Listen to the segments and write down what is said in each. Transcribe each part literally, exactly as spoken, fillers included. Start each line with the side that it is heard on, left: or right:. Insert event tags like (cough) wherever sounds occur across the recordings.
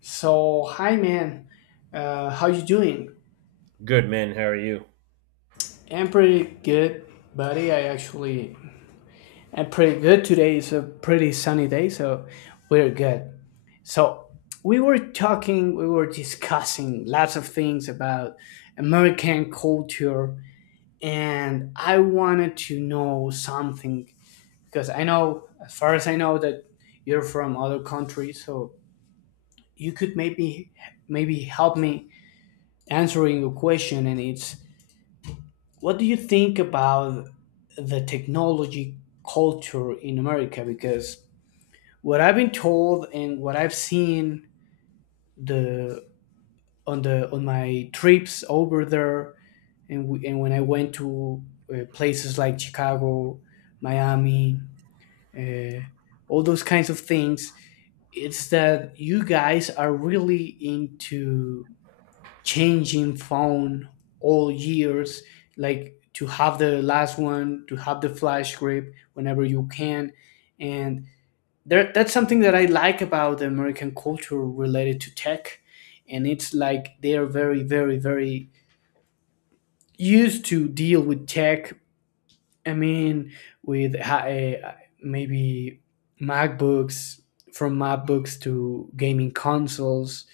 left: So, hi man, uh, how you doing?
right: Good man, how are you?
left: I'm pretty good, buddy. I actually I'm pretty good today. It's a pretty sunny day, so we're good. So we were talking, we were discussing lots of things about American culture, and I wanted to know something because I know, as far as I know, that you're from other countries, so you could maybe maybe help me answering a question, and it's, what do you think about the technology culture in America? Because what I've been told and what I've seen, the on the on my trips over there, and we, and when I went to uh, places like Chicago, Miami, uh, all those kinds of things, it's that you guys are really into changing phone all years, like to have the last one, to have the flash grip whenever you can. And there, that's something that I like about the American culture related to tech, and it's like they are very, very, very used to deal with tech. I mean, with uh, maybe macbooks from MacBooks to gaming consoles,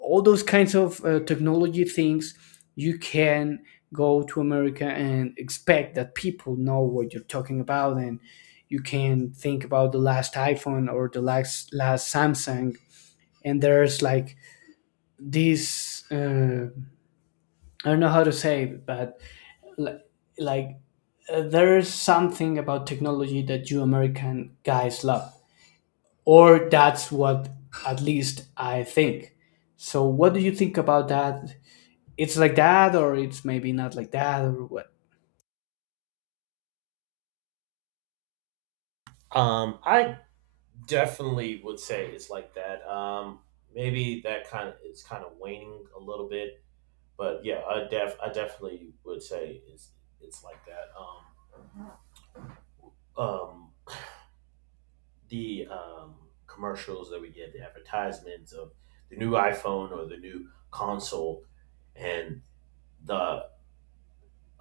left: all those kinds of uh, technology things. You can go to America and expect that people know what you're talking about, and you can think about the last iPhone or the last last Samsung. And there's like this, uh, I don't know how to say it, but li- like uh, there's something about technology that you American guys love, or that's what at least I think. So what do you think about that? It's like that, or it's maybe not like that, or what?
right: Um, I definitely would say it's like that. Um, maybe that kind of it's kind of waning a little bit, but yeah, I def I definitely would say it's it's like that. Um, um, the um commercials that we get, the advertisements of the new iPhone or the new console, and the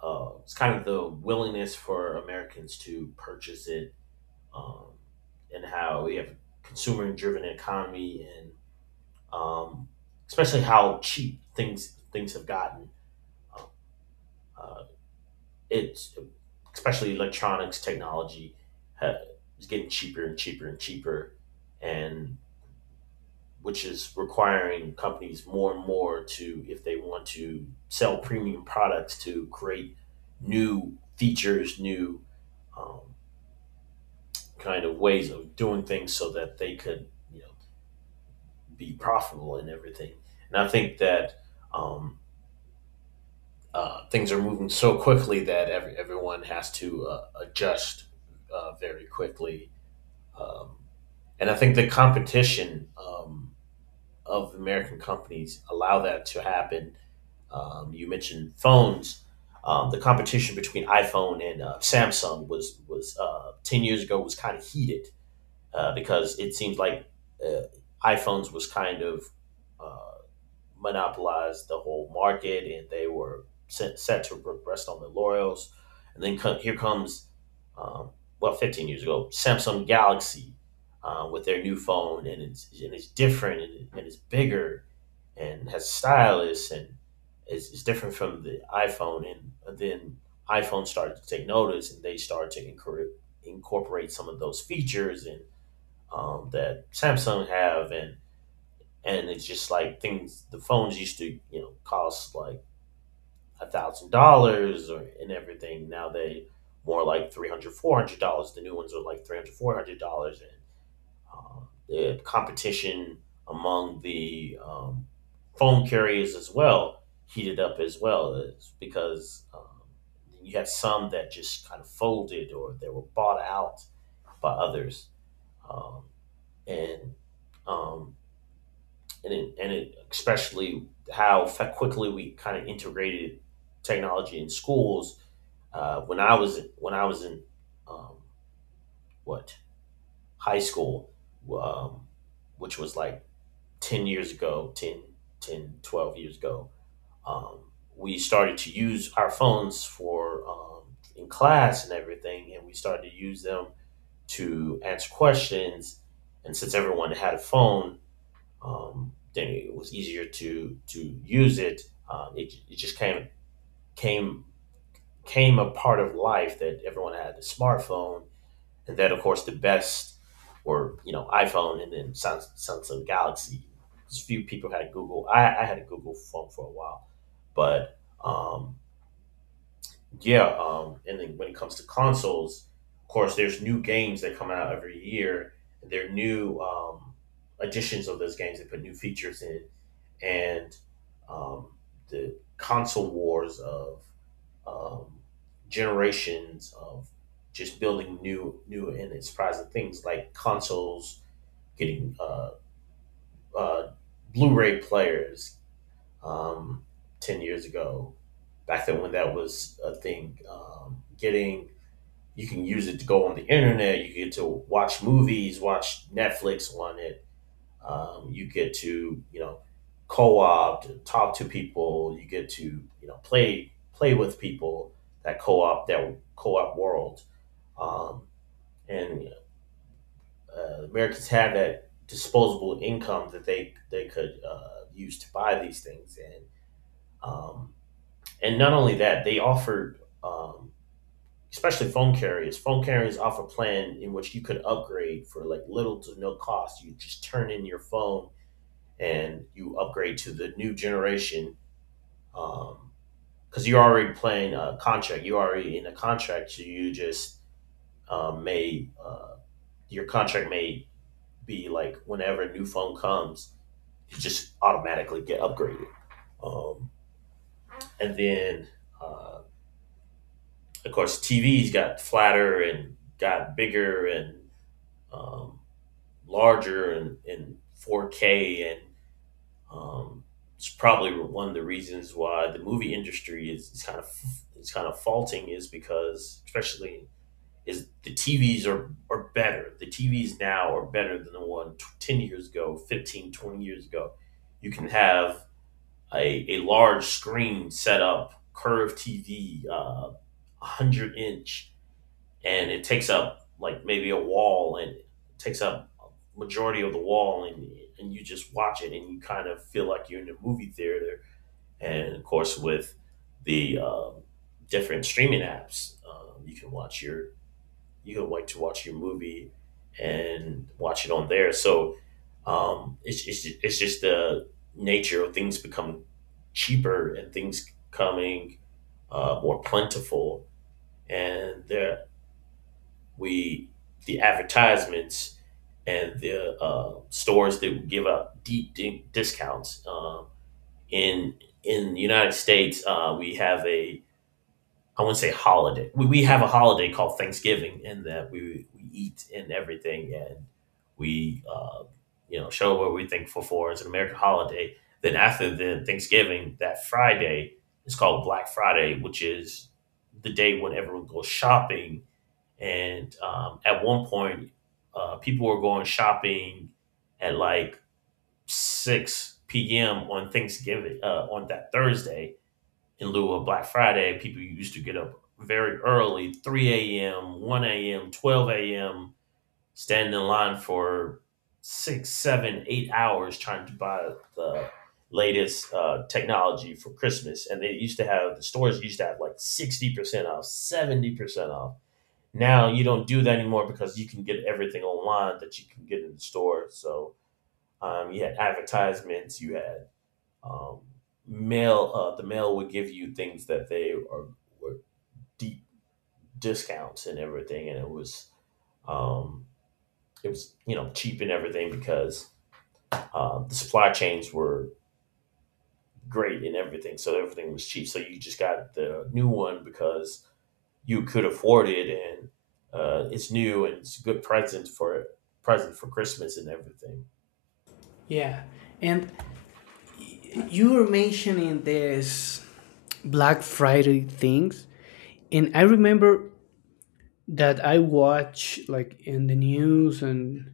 right: uh, it's kind of the willingness for Americans to purchase it, um, and how we have consumer driven economy, and um, especially how cheap things things have gotten. Uh, it's especially electronics technology ha- is getting cheaper and cheaper and cheaper, and which is requiring companies more and more to, if they want to sell premium products, to create new features, new um, kind of ways of doing things, so that they could, you know, be profitable in everything. And I think that um, uh, things are moving so quickly that every, everyone has to uh, adjust uh, very quickly. Um, and I think the competition um, of American companies allow that to happen. Um, you mentioned phones. Um, the competition between iPhone and uh, Samsung was was uh, ten years ago was kind of heated uh, because it seems like uh, iPhones was kind of uh, monopolized the whole market and they were set, set to rest on their laurels. And then co- here comes, um, well, fifteen years ago, Samsung Galaxy uh, with their new phone, and it's, and it's different, and, it- and it's bigger and has stylus, and it's, it's different from the iPhone. And then iPhone started to take notice and they started to incorporate, incorporate some of those features and um, that Samsung have, and and it's just like things. The phones used to, you know cost like a thousand dollars or and everything. Now they more like three hundred, four hundred dollars. The new ones are like three hundred, four hundred dollars, and um, the competition among the um, phone carriers as well heated up as well is because um, you had some that just kind of folded or they were bought out by others, um, and um, and it, and it, especially how fa- quickly we kind of integrated technology in schools. Uh, when I was when I was in um, what high school, um, which was like ten years ago, ten ten twelve years ago, um, we started to use our phones for, um, in class and everything, and we started to use them to answer questions. And since everyone had a phone, um, then it was easier to to use it. Um, it it just kind of came came a part of life that everyone had the smartphone, and then of course the best were you know iPhone and then Samsung, Samsung Galaxy. Just few people had a Google. I, I had a Google phone for a while, but um, yeah. Um, and then when it comes to consoles, of course, there's new games that come out every year. There are new um, editions of those games. that put new features in, and um, the console wars of um, generations of just building new, new and surprising things like consoles, getting uh, uh, Blu-ray players um, ten years ago. Back then, when that was a thing, um, getting you can use it to go on the internet. You get to watch movies, watch Netflix on it, um, you get to, you know co-opt, talk to people. You get to, you know, play play with people, that co-op that co-op world. Um, and uh, Americans had that disposable income that they they could uh, use to buy these things. And um, and not only that, they offered, um, especially phone carriers. Phone carriers offer a plan in which you could upgrade for like little to no cost. You just turn in your phone and you upgrade to the new generation, um, because you're already playing a contract. You're already in a contract. So you just, um, may uh, your contract may be like whenever a new phone comes, you just automatically get upgraded. Um, and then, uh, of course, T Vs got flatter and got bigger and, um, larger, and, and four K, and Um, it's probably one of the reasons why the movie industry is, is kind of is kind of faulting is because especially is the T Vs are are better. The T Vs now are better than the one ten years ago, fifteen twenty years ago. You can have a, a large screen set up, curved T V, uh, one hundred inch, and it takes up like maybe a wall, and it takes up a majority of the wall, and and you just watch it and you kind of feel like you're in a movie theater. And of course, with the um, different streaming apps, um, you can watch your you can like to watch your movie and watch it on there. So um, it's, it's, it's just the nature of things become cheaper and things coming, uh, more plentiful. And there, we, the advertisements, and the uh, stores that give out deep, deep discounts. Um, in in the United States, uh, we have a, I wouldn't say holiday. We, we have a holiday called Thanksgiving, in that we we eat and everything, and we, uh, you know show what we thankful for. It's an American holiday. Then after the Thanksgiving, that Friday is called Black Friday, which is the day when everyone goes shopping. And um, at one point, uh, people were going shopping at like six p m on Thanksgiving, uh, on that Thursday, in lieu of Black Friday. People used to get up very early, three a m, one a m, twelve a m, stand in line for six, seven, eight hours trying to buy the latest uh, technology for Christmas. And they used to have, the stores used to have like sixty percent off, seventy percent off. Now you don't do that anymore because you can get everything online that you can get in the store. So um, you had advertisements, you had, um, mail. Uh, the mail would give you things that they are, were, deep discounts and everything, and it was um, it was you know cheap and everything because uh, the supply chains were great and everything, so everything was cheap. So you just got the new one because you could afford it, and uh, it's new, and it's a good present for present for Christmas and everything.
left: Yeah. And you were mentioning this Black Friday things, and I remember that I watched like in the news, and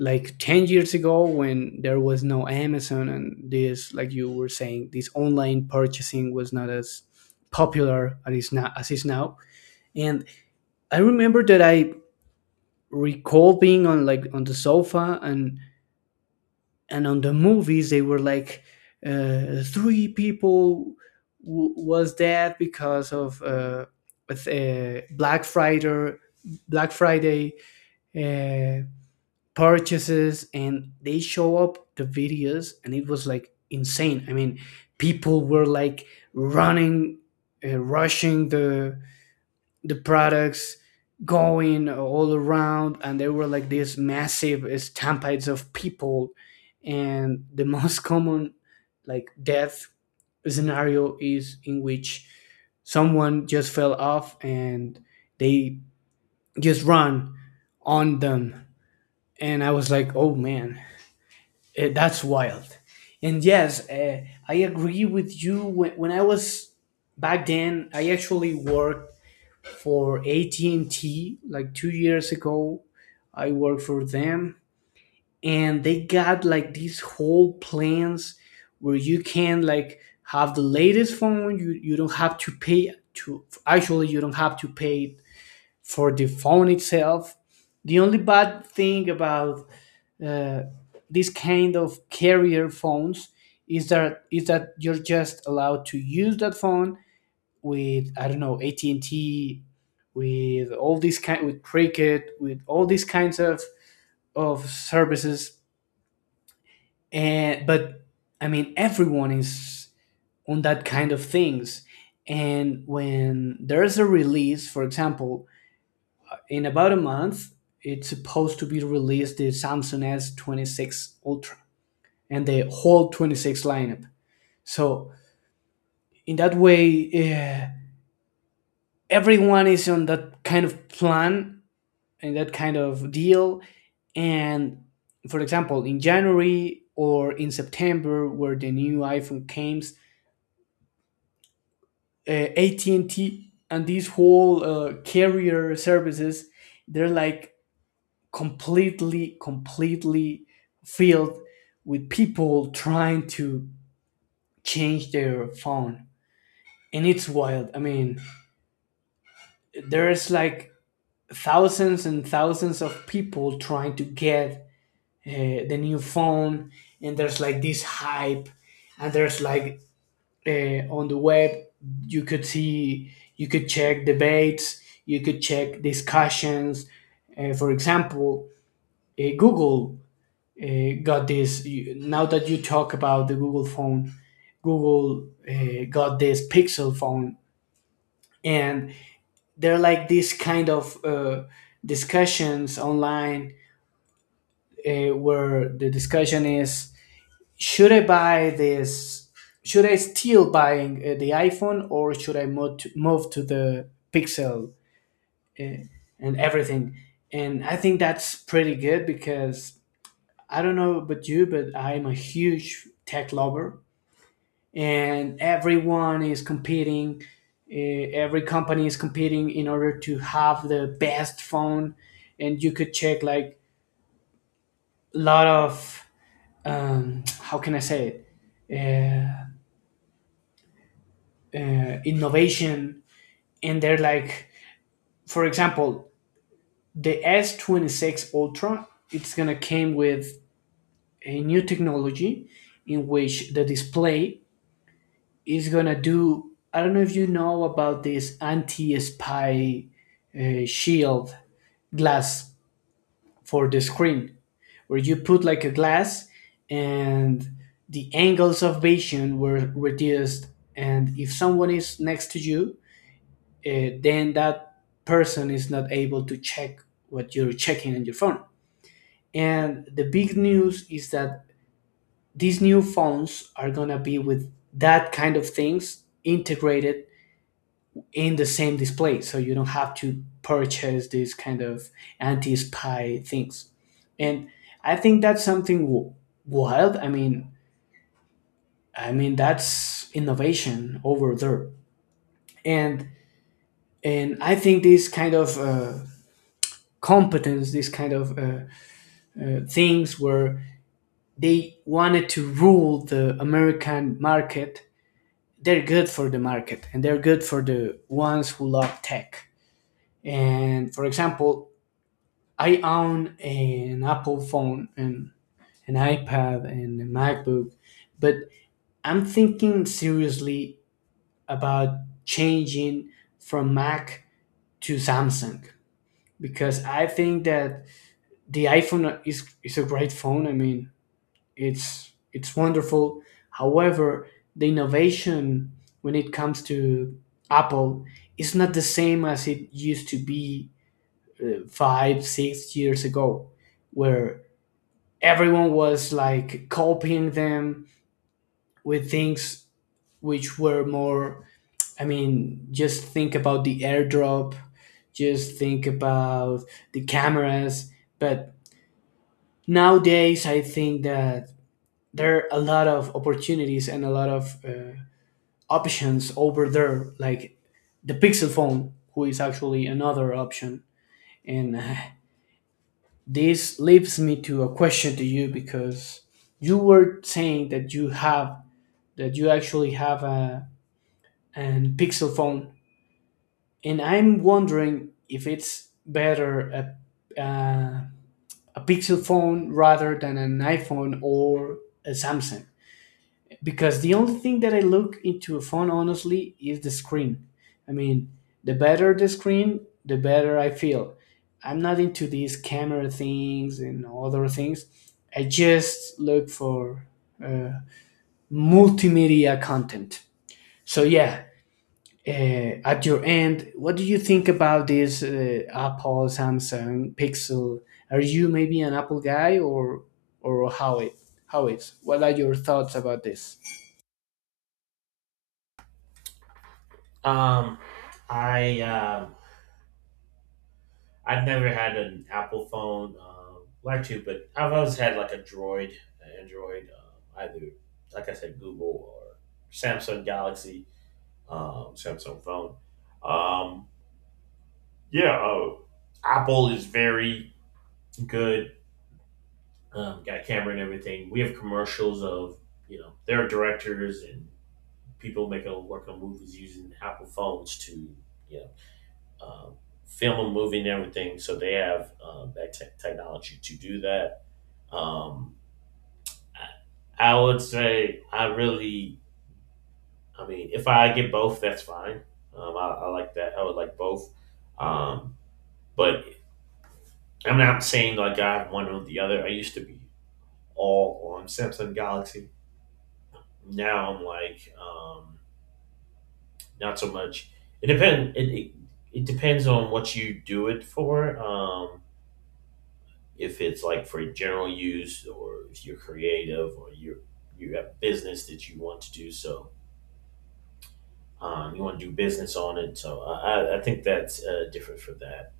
left: like ten years ago, when there was no Amazon. And this, like you were saying, this online purchasing was not as popular as it's now as it's now. And I remember that I recall being, on like, on the sofa, and and on the movies. They were like, uh, three people w- was dead because of uh, with, uh, Black Friday Black Friday uh, purchases, and they show up the videos and it was like insane. I mean, people were like running, uh, rushing the the products, going all around, and there were like these massive stampedes of people, and the (laughs) most common, like, death scenario is in which someone just fell off and they just run on them. And I was like, oh man, eh, that's wild. And yes, uh, I agree with you. When, when I was back then, I actually worked for A T and T like two years ago. I worked for them, and they got like these whole plans where you can like have the latest phone. You you don't have to pay to actually, you don't have to pay for the phone itself. The only bad thing about uh, this kind of carrier phones is that is that you're just allowed to use that phone with, I don't know, A T and T, with all these kind, with Cricket, with all these kinds of of services. And but I mean everyone is on that kind of things. And when there's a release, for example, in about a month, it's supposed to be released the Samsung S twenty-six Ultra and the whole twenty-six lineup. So in that way, eh, everyone is on that kind of plan and that kind of deal. And for example, in January or in September, where the new iPhone came, uh, A T and T and these whole uh, carrier services, they're like completely, completely filled with people trying to change their phone, and it's wild. I mean, there's like thousands and thousands of people trying to get uh, the new phone, and there's like this hype, and there's like, uh, on the web you could see you could check debates, you could check discussions. Uh, for example, uh, Google uh, got this you, now that you talk about the Google phone, Google uh, got this Pixel phone, and they're like this kind of uh, discussions online, uh, where the discussion is, should I buy this? Should I still buying uh, the iPhone, or should I move to, move to the Pixel and everything? And I think that's pretty good because I don't know about you, but I'm a huge tech lover, and everyone is competing. Uh, every company is competing in order to have the best phone, and you could check like a lot of, um, how can I say it? uh, uh, Innovation. And they're like, for example, the S twenty-six Ultra, it's gonna came with a new technology in which the display is gonna do. I don't know if you know about this anti-spy uh, shield glass for the screen, where you put like a glass, and the angles of vision were reduced, and if someone is next to you, uh, then that person is not able to check what you're checking on your phone. And the big news is that these new phones are gonna be with that kind of things integrated in the same display, so you don't have to purchase these kind of anti-spy things. And I think that's something w- wild. I mean, I mean that's innovation over there, and and I think this kind of uh, competence, this kind of uh, uh, things where they wanted to rule the American market. They're good for the market and they're good for the ones who love tech. And for example, I own an Apple phone and an iPad and a MacBook, but I'm thinking seriously about changing from Mac to Samsung, because I think that the iPhone is, is a great phone. I mean, It's it's wonderful. However, the innovation when it comes to Apple is not the same as it used to be uh, five, six years ago, where everyone was like copying them with things which were more. I mean, just think about the AirDrop, just think about the cameras. But nowadays, I think that there are a lot of opportunities and a lot of uh, options over there, like the Pixel phone, who is actually another option. And uh, this leads me to a question to you, because you were saying that you have, that you actually have a, an Pixel phone, and I'm wondering if it's better a, uh, a Pixel phone rather than an iPhone or a Samsung, because the only thing that I look into a phone honestly is the screen. I mean, the better the screen, the better I feel. I'm not into these camera things and other things. I just look for uh, multimedia content. So yeah, uh, at your end, what do you think about this, uh, Apple, Samsung, Pixel? Are you maybe an Apple guy, or or how it, how it's? What are your thoughts about this?
right: Um, I um I've never had an Apple phone, um, like to, but I've always had like a Droid, an Android, um, either like I said, Google or Samsung Galaxy, um, Samsung phone. Um, yeah, uh, Apple is very good. Um, got a camera and everything. We have commercials of, you know, their directors and people making working on movies using Apple phones to, you know um, film a movie and everything. So they have um, that te- technology to do that. Um, I, I would say I really, I mean, if I get both, that's fine. Um, I, I like that. I would like both. Um, but I'm not saying like I have one or the other. I used to be all on Samsung Galaxy. Now I'm like, um, not so much. It depend. It, it it depends on what you do it for. Um, if it's like for general use, or if you're creative, or you you have business that you want to do, so um, you want to do business on it. So I, I- I think that's uh, different for that.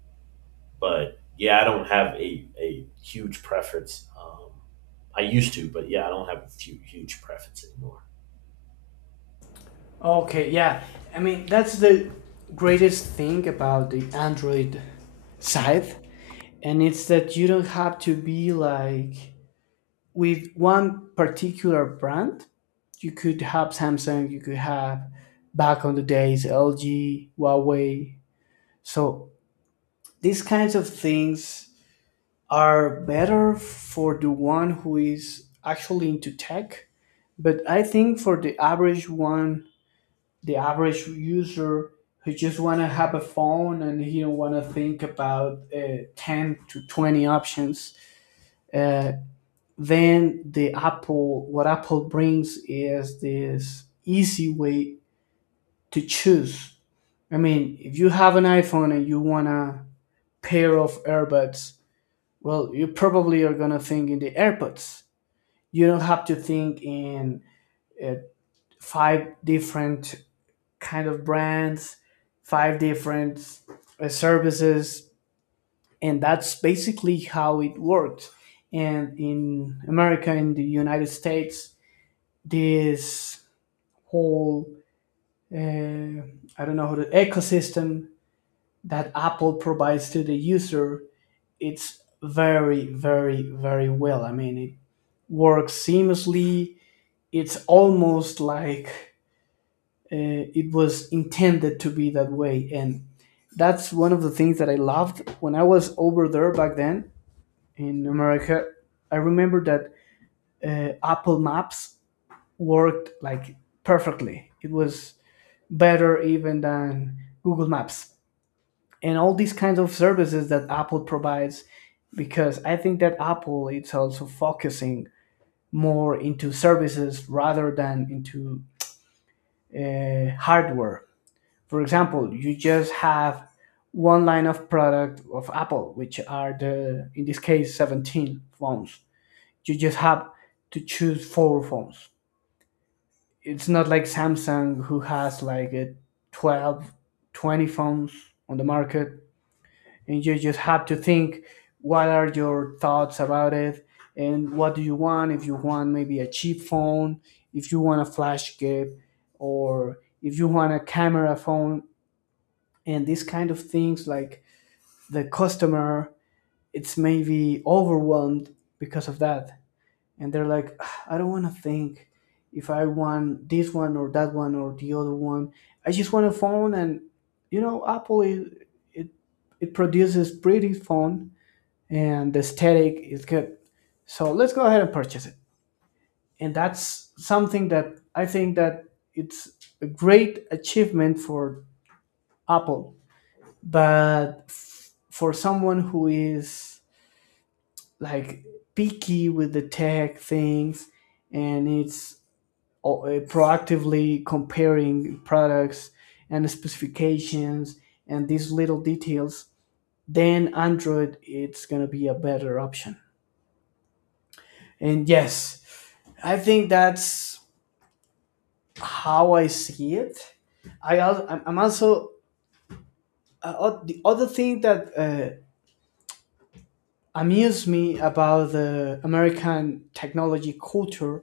right: But yeah, I don't have a, a huge preference. Um, I used to, but yeah, I don't have a few, huge preference anymore.
left: Okay, yeah. I mean, that's the greatest thing about the Android side, and it's that you don't have to be like with one particular brand. You could have Samsung, you could have, back on the days, L G, Huawei. So these kinds of things are better for the one who is actually into tech, but I think for the average one the average user who just want to have a phone, and he don't want to think about uh, ten to twenty options. uh, then the apple what Apple brings is this easy way to choose. I mean, if you have an iPhone and you want a pair of AirPods, well, you probably are going to think in the AirPods. You don't have to think in uh, five different kind of brands, five different uh, services, and that's basically how it worked. And in America, in the United States, this whole, uh, I don't know how, the ecosystem that Apple provides to the user, it's very, very, very well. I mean, it works seamlessly. It's almost like, uh, it was intended to be that way, and that's one of the things that I loved when I was over there back then in America. I remember that, uh, Apple Maps worked like perfectly. It was better even than Google Maps, and all these kinds of services that Apple provides, because I think that Apple it's also focusing more into services rather than into uh, hardware. For example, you just have one line of product of Apple, which are the, in this case, seventeen phones. You just have to choose four phones. It's not like Samsung who has like a twelve, twenty phones on the market. And you just have to think what are your thoughts about it and what do you want? If you want maybe a cheap phone, if you want a flash gift, or if you want a camera phone and these kind of things, like the customer, it's maybe overwhelmed because of that, and they're like, "Ah, I don't want to think if I want this one or that one or the other one. I just want a phone, and you know Apple is, it it produces pretty phone and the aesthetic is good, so let's go ahead and purchase it." And that's something that I think that it's a great achievement for Apple. But f- for someone who is like picky with the tech things and it's o- uh, proactively comparing products and specifications and these little details, then Android it's going to be a better option. And yes, I think that's how I see it. I al- i'm I'm also, uh, o- the other thing that uh, amuse me about the American technology culture,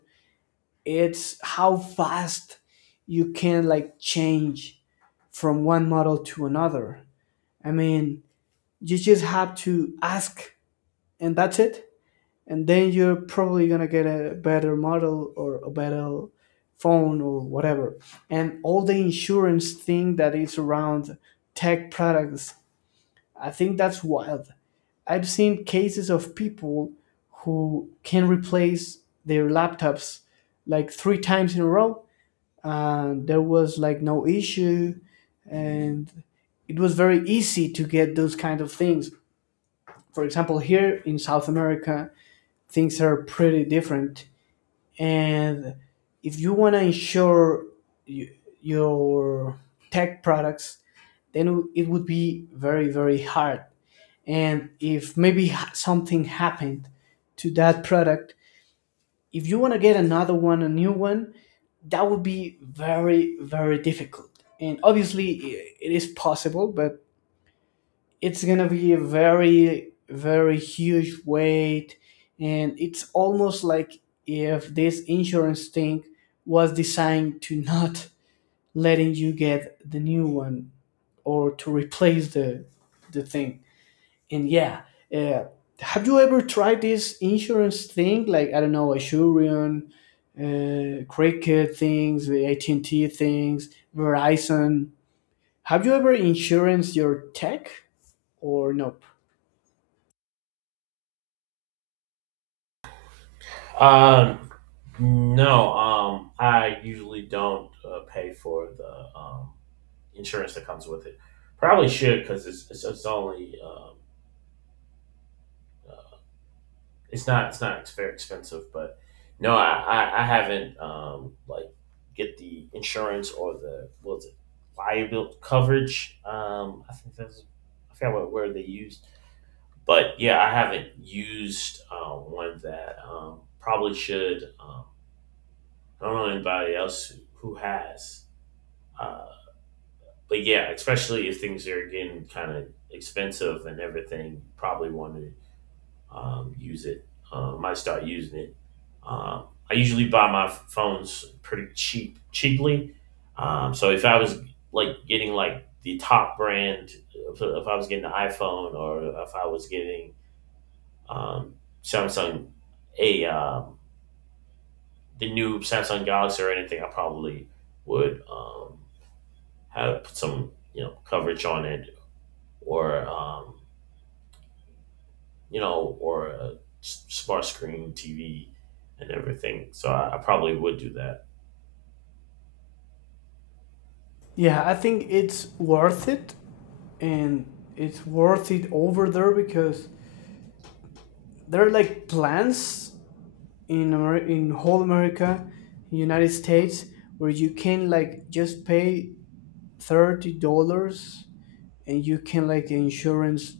left: it's how fast you can like change from one model to another. I mean, you just have to ask and that's it. And then you're probably gonna get a better model or a better phone or whatever. And all the insurance thing that is around tech products, I think that's wild. I've seen cases of people who can replace their laptops like three times in a row. And there was like no issue, and it was very easy to get those kind of things. For example, here in South America, things are pretty different. And if you want to insure y- your tech products, then it would be very, very hard. And if maybe h- something happened to that product, if you want to get another one, a new one, that would be very, very difficult. And obviously i- it is possible, but it's going to be a very, very huge weight. And it's almost like if this insurance thing was designed to not letting you get the new one or to replace the the thing. And yeah, uh, have you ever tried this insurance thing, like I don't know, Asurion, uh, Cricket things, the AT&T things, Verizon? Have you ever insurance your tech or nope?
right: Um, no, um, I usually don't uh, pay for the, um, insurance that comes with it. Probably should because it's, it's it's only, um, it's not it's not it's very expensive. But no, I I, I haven't, um, like, get the insurance, or the, what was it, liability coverage. Um, I think that's, I forgot what word they used, but yeah, I haven't used uh, one that, um, probably should. Um, I don't know anybody else who has. Uh, but yeah, especially if things are getting kind of expensive and everything, probably want to, um, use it. Uh, might start using it. Um, I usually buy my phones pretty cheap, cheaply. Um, so if I was like getting like the top brand, if, if I was getting the iPhone, or if I was getting, um, Samsung, a um, the new Samsung Galaxy or anything, I probably would, um, have some, you know coverage on it, or um, you know, or a s- smart screen T V and everything. So I, I probably would do that.
left: Yeah, I think it's worth it. And it's worth it over there because there are like plans in Amer- in whole America, United States, where you can like just pay thirty dollars and you can like insurance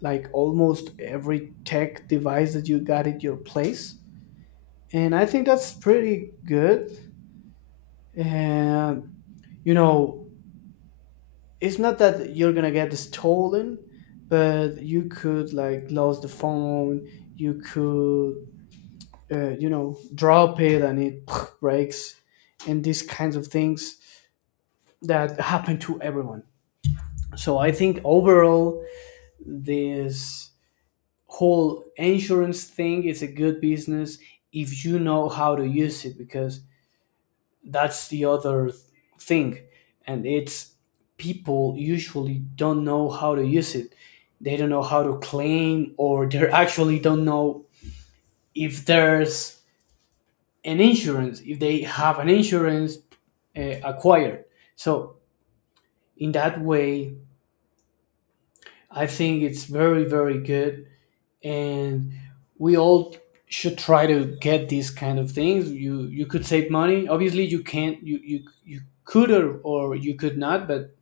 left: like almost every tech device that you got at your place. And I think that's pretty good. And you know, it's not that you're gonna get stolen, but you could like lose the phone, you could, uh, you know, drop it and it (tsk) breaks and these kinds of things that happen to everyone. So I think overall this whole insurance thing is a good business if you know how to use it. Because that's the other th- thing, and it's people usually don't know how to use it. They don't know how to claim, or they (laughs) actually don't know if there's an insurance, if they have an insurance uh, acquired. So in that way, I think it's very, very good. And we all should try to get these kind of things. You you could save money. Obviously you can't, you you, you could, or, or you could not. But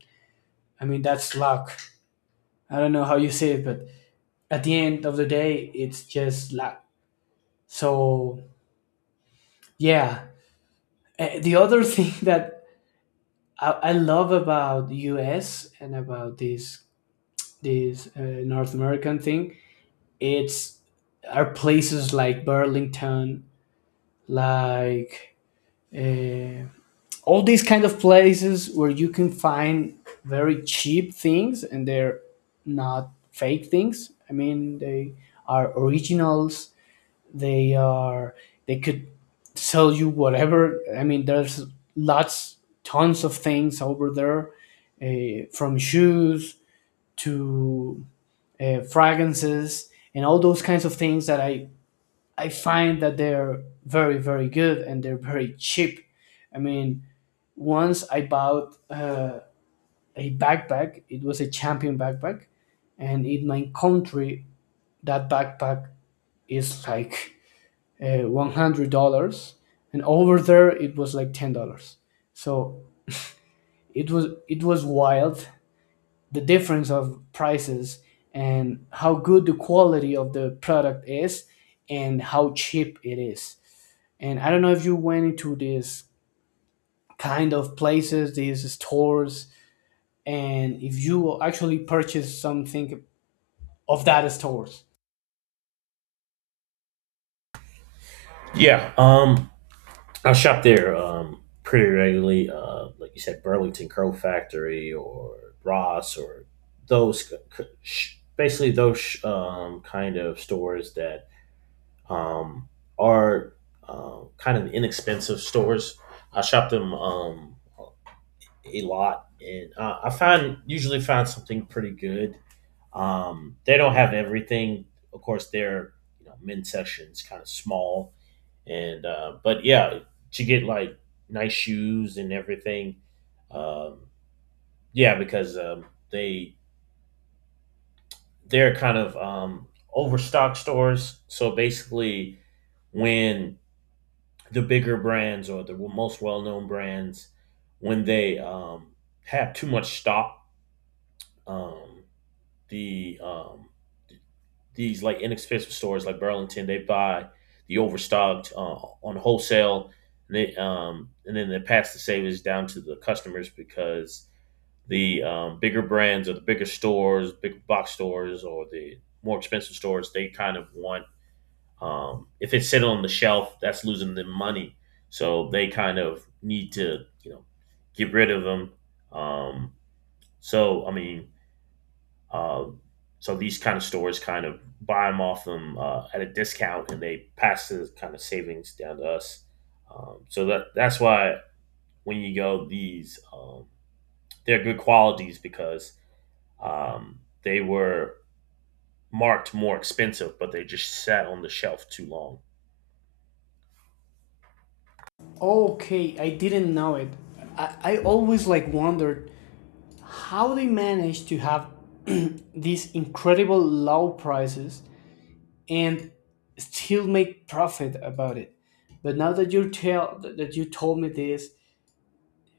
left: I mean, that's luck. I don't know how you say it, but at the end of the day, it's just luck. So yeah. Eh, the other (laughs) thing that i, I love about us and about this this uh, North American thing, it's are places like Burlington, like, uh, all these kind of places where you can find very cheap things. And they're not fake things, I mean, they are originals. They are, they could sell you whatever. I mean, there's lots, tons of things over there, uh, from shoes to uh, fragrances and all those kinds of things that i I find that they're very, very good and they're very cheap. I mean, once I bought uh, a backpack. It was a Champion backpack, and in my country that backpack is like uh, one hundred dollars, and over there it was like ten dollars. So it was it was wild, the difference of prices and how good the quality of the product is and how cheap it is. And I don't know if you went into these kind of places, these stores, and if you actually purchase something of that stores.
right: Yeah. Um, I shop there um pretty regularly. Uh, like you said, Burlington Curl Factory or Ross, or those c- c- basically those um kind of stores that um are, um kind of inexpensive stores. I shop them um a lot, and uh, I find usually find something pretty good. Um, they don't have everything. Of course, their, you know, men's section is kind of small, and uh, but yeah, to get like nice shoes and everything. Um, yeah, because um, they they're kind of um, overstock stores. So basically, when the bigger brands or the most well known brands, when they, um, have too much stock, um, the um, these like inexpensive stores like Burlington, they buy the overstocked uh, on wholesale, and, they, um, and then they pass the savings down to the customers because the, um, bigger brands or the bigger stores, big box stores, or the more expensive stores, they kind of want, um, if it's sitting on the shelf, that's losing them money. So they kind of need to, you know, get rid of them. Um, so I mean, um, so these kind of stores kind of buy them off them uh, at a discount, and they pass the kind of savings down to us. Um, so, that that's why when you go these, um, they're good qualities because um, they were marked more expensive, but they just sat on the shelf too long.
left: Okay, I didn't know it. I, I always like wondered how they manage to have (clears throat) these incredible low prices and still make profit about it. But now that you tell that you told me this,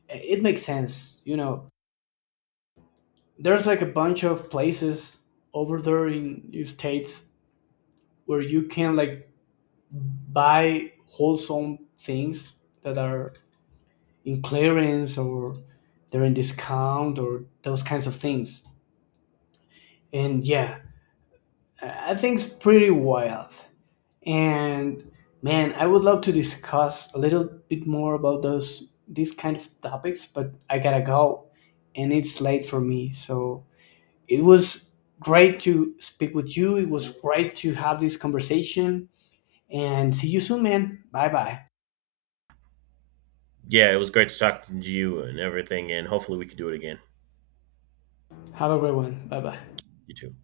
left: it makes sense. You know, there's like a bunch of places over there in the States where you can like buy wholesome things that are in clearance or they're in discount or those kinds of things. And yeah, I I think it's pretty wild. And man, I would love to discuss a little bit more about those these kind of topics, but I gotta go and it's late for me. So it was great to speak with you. It was great to have this conversation. And see you soon, man. Bye bye.
right: Yeah, it was great to talk to you and everything, and hopefully we can do it again.
left: Have a great one. Bye bye.
right: You too.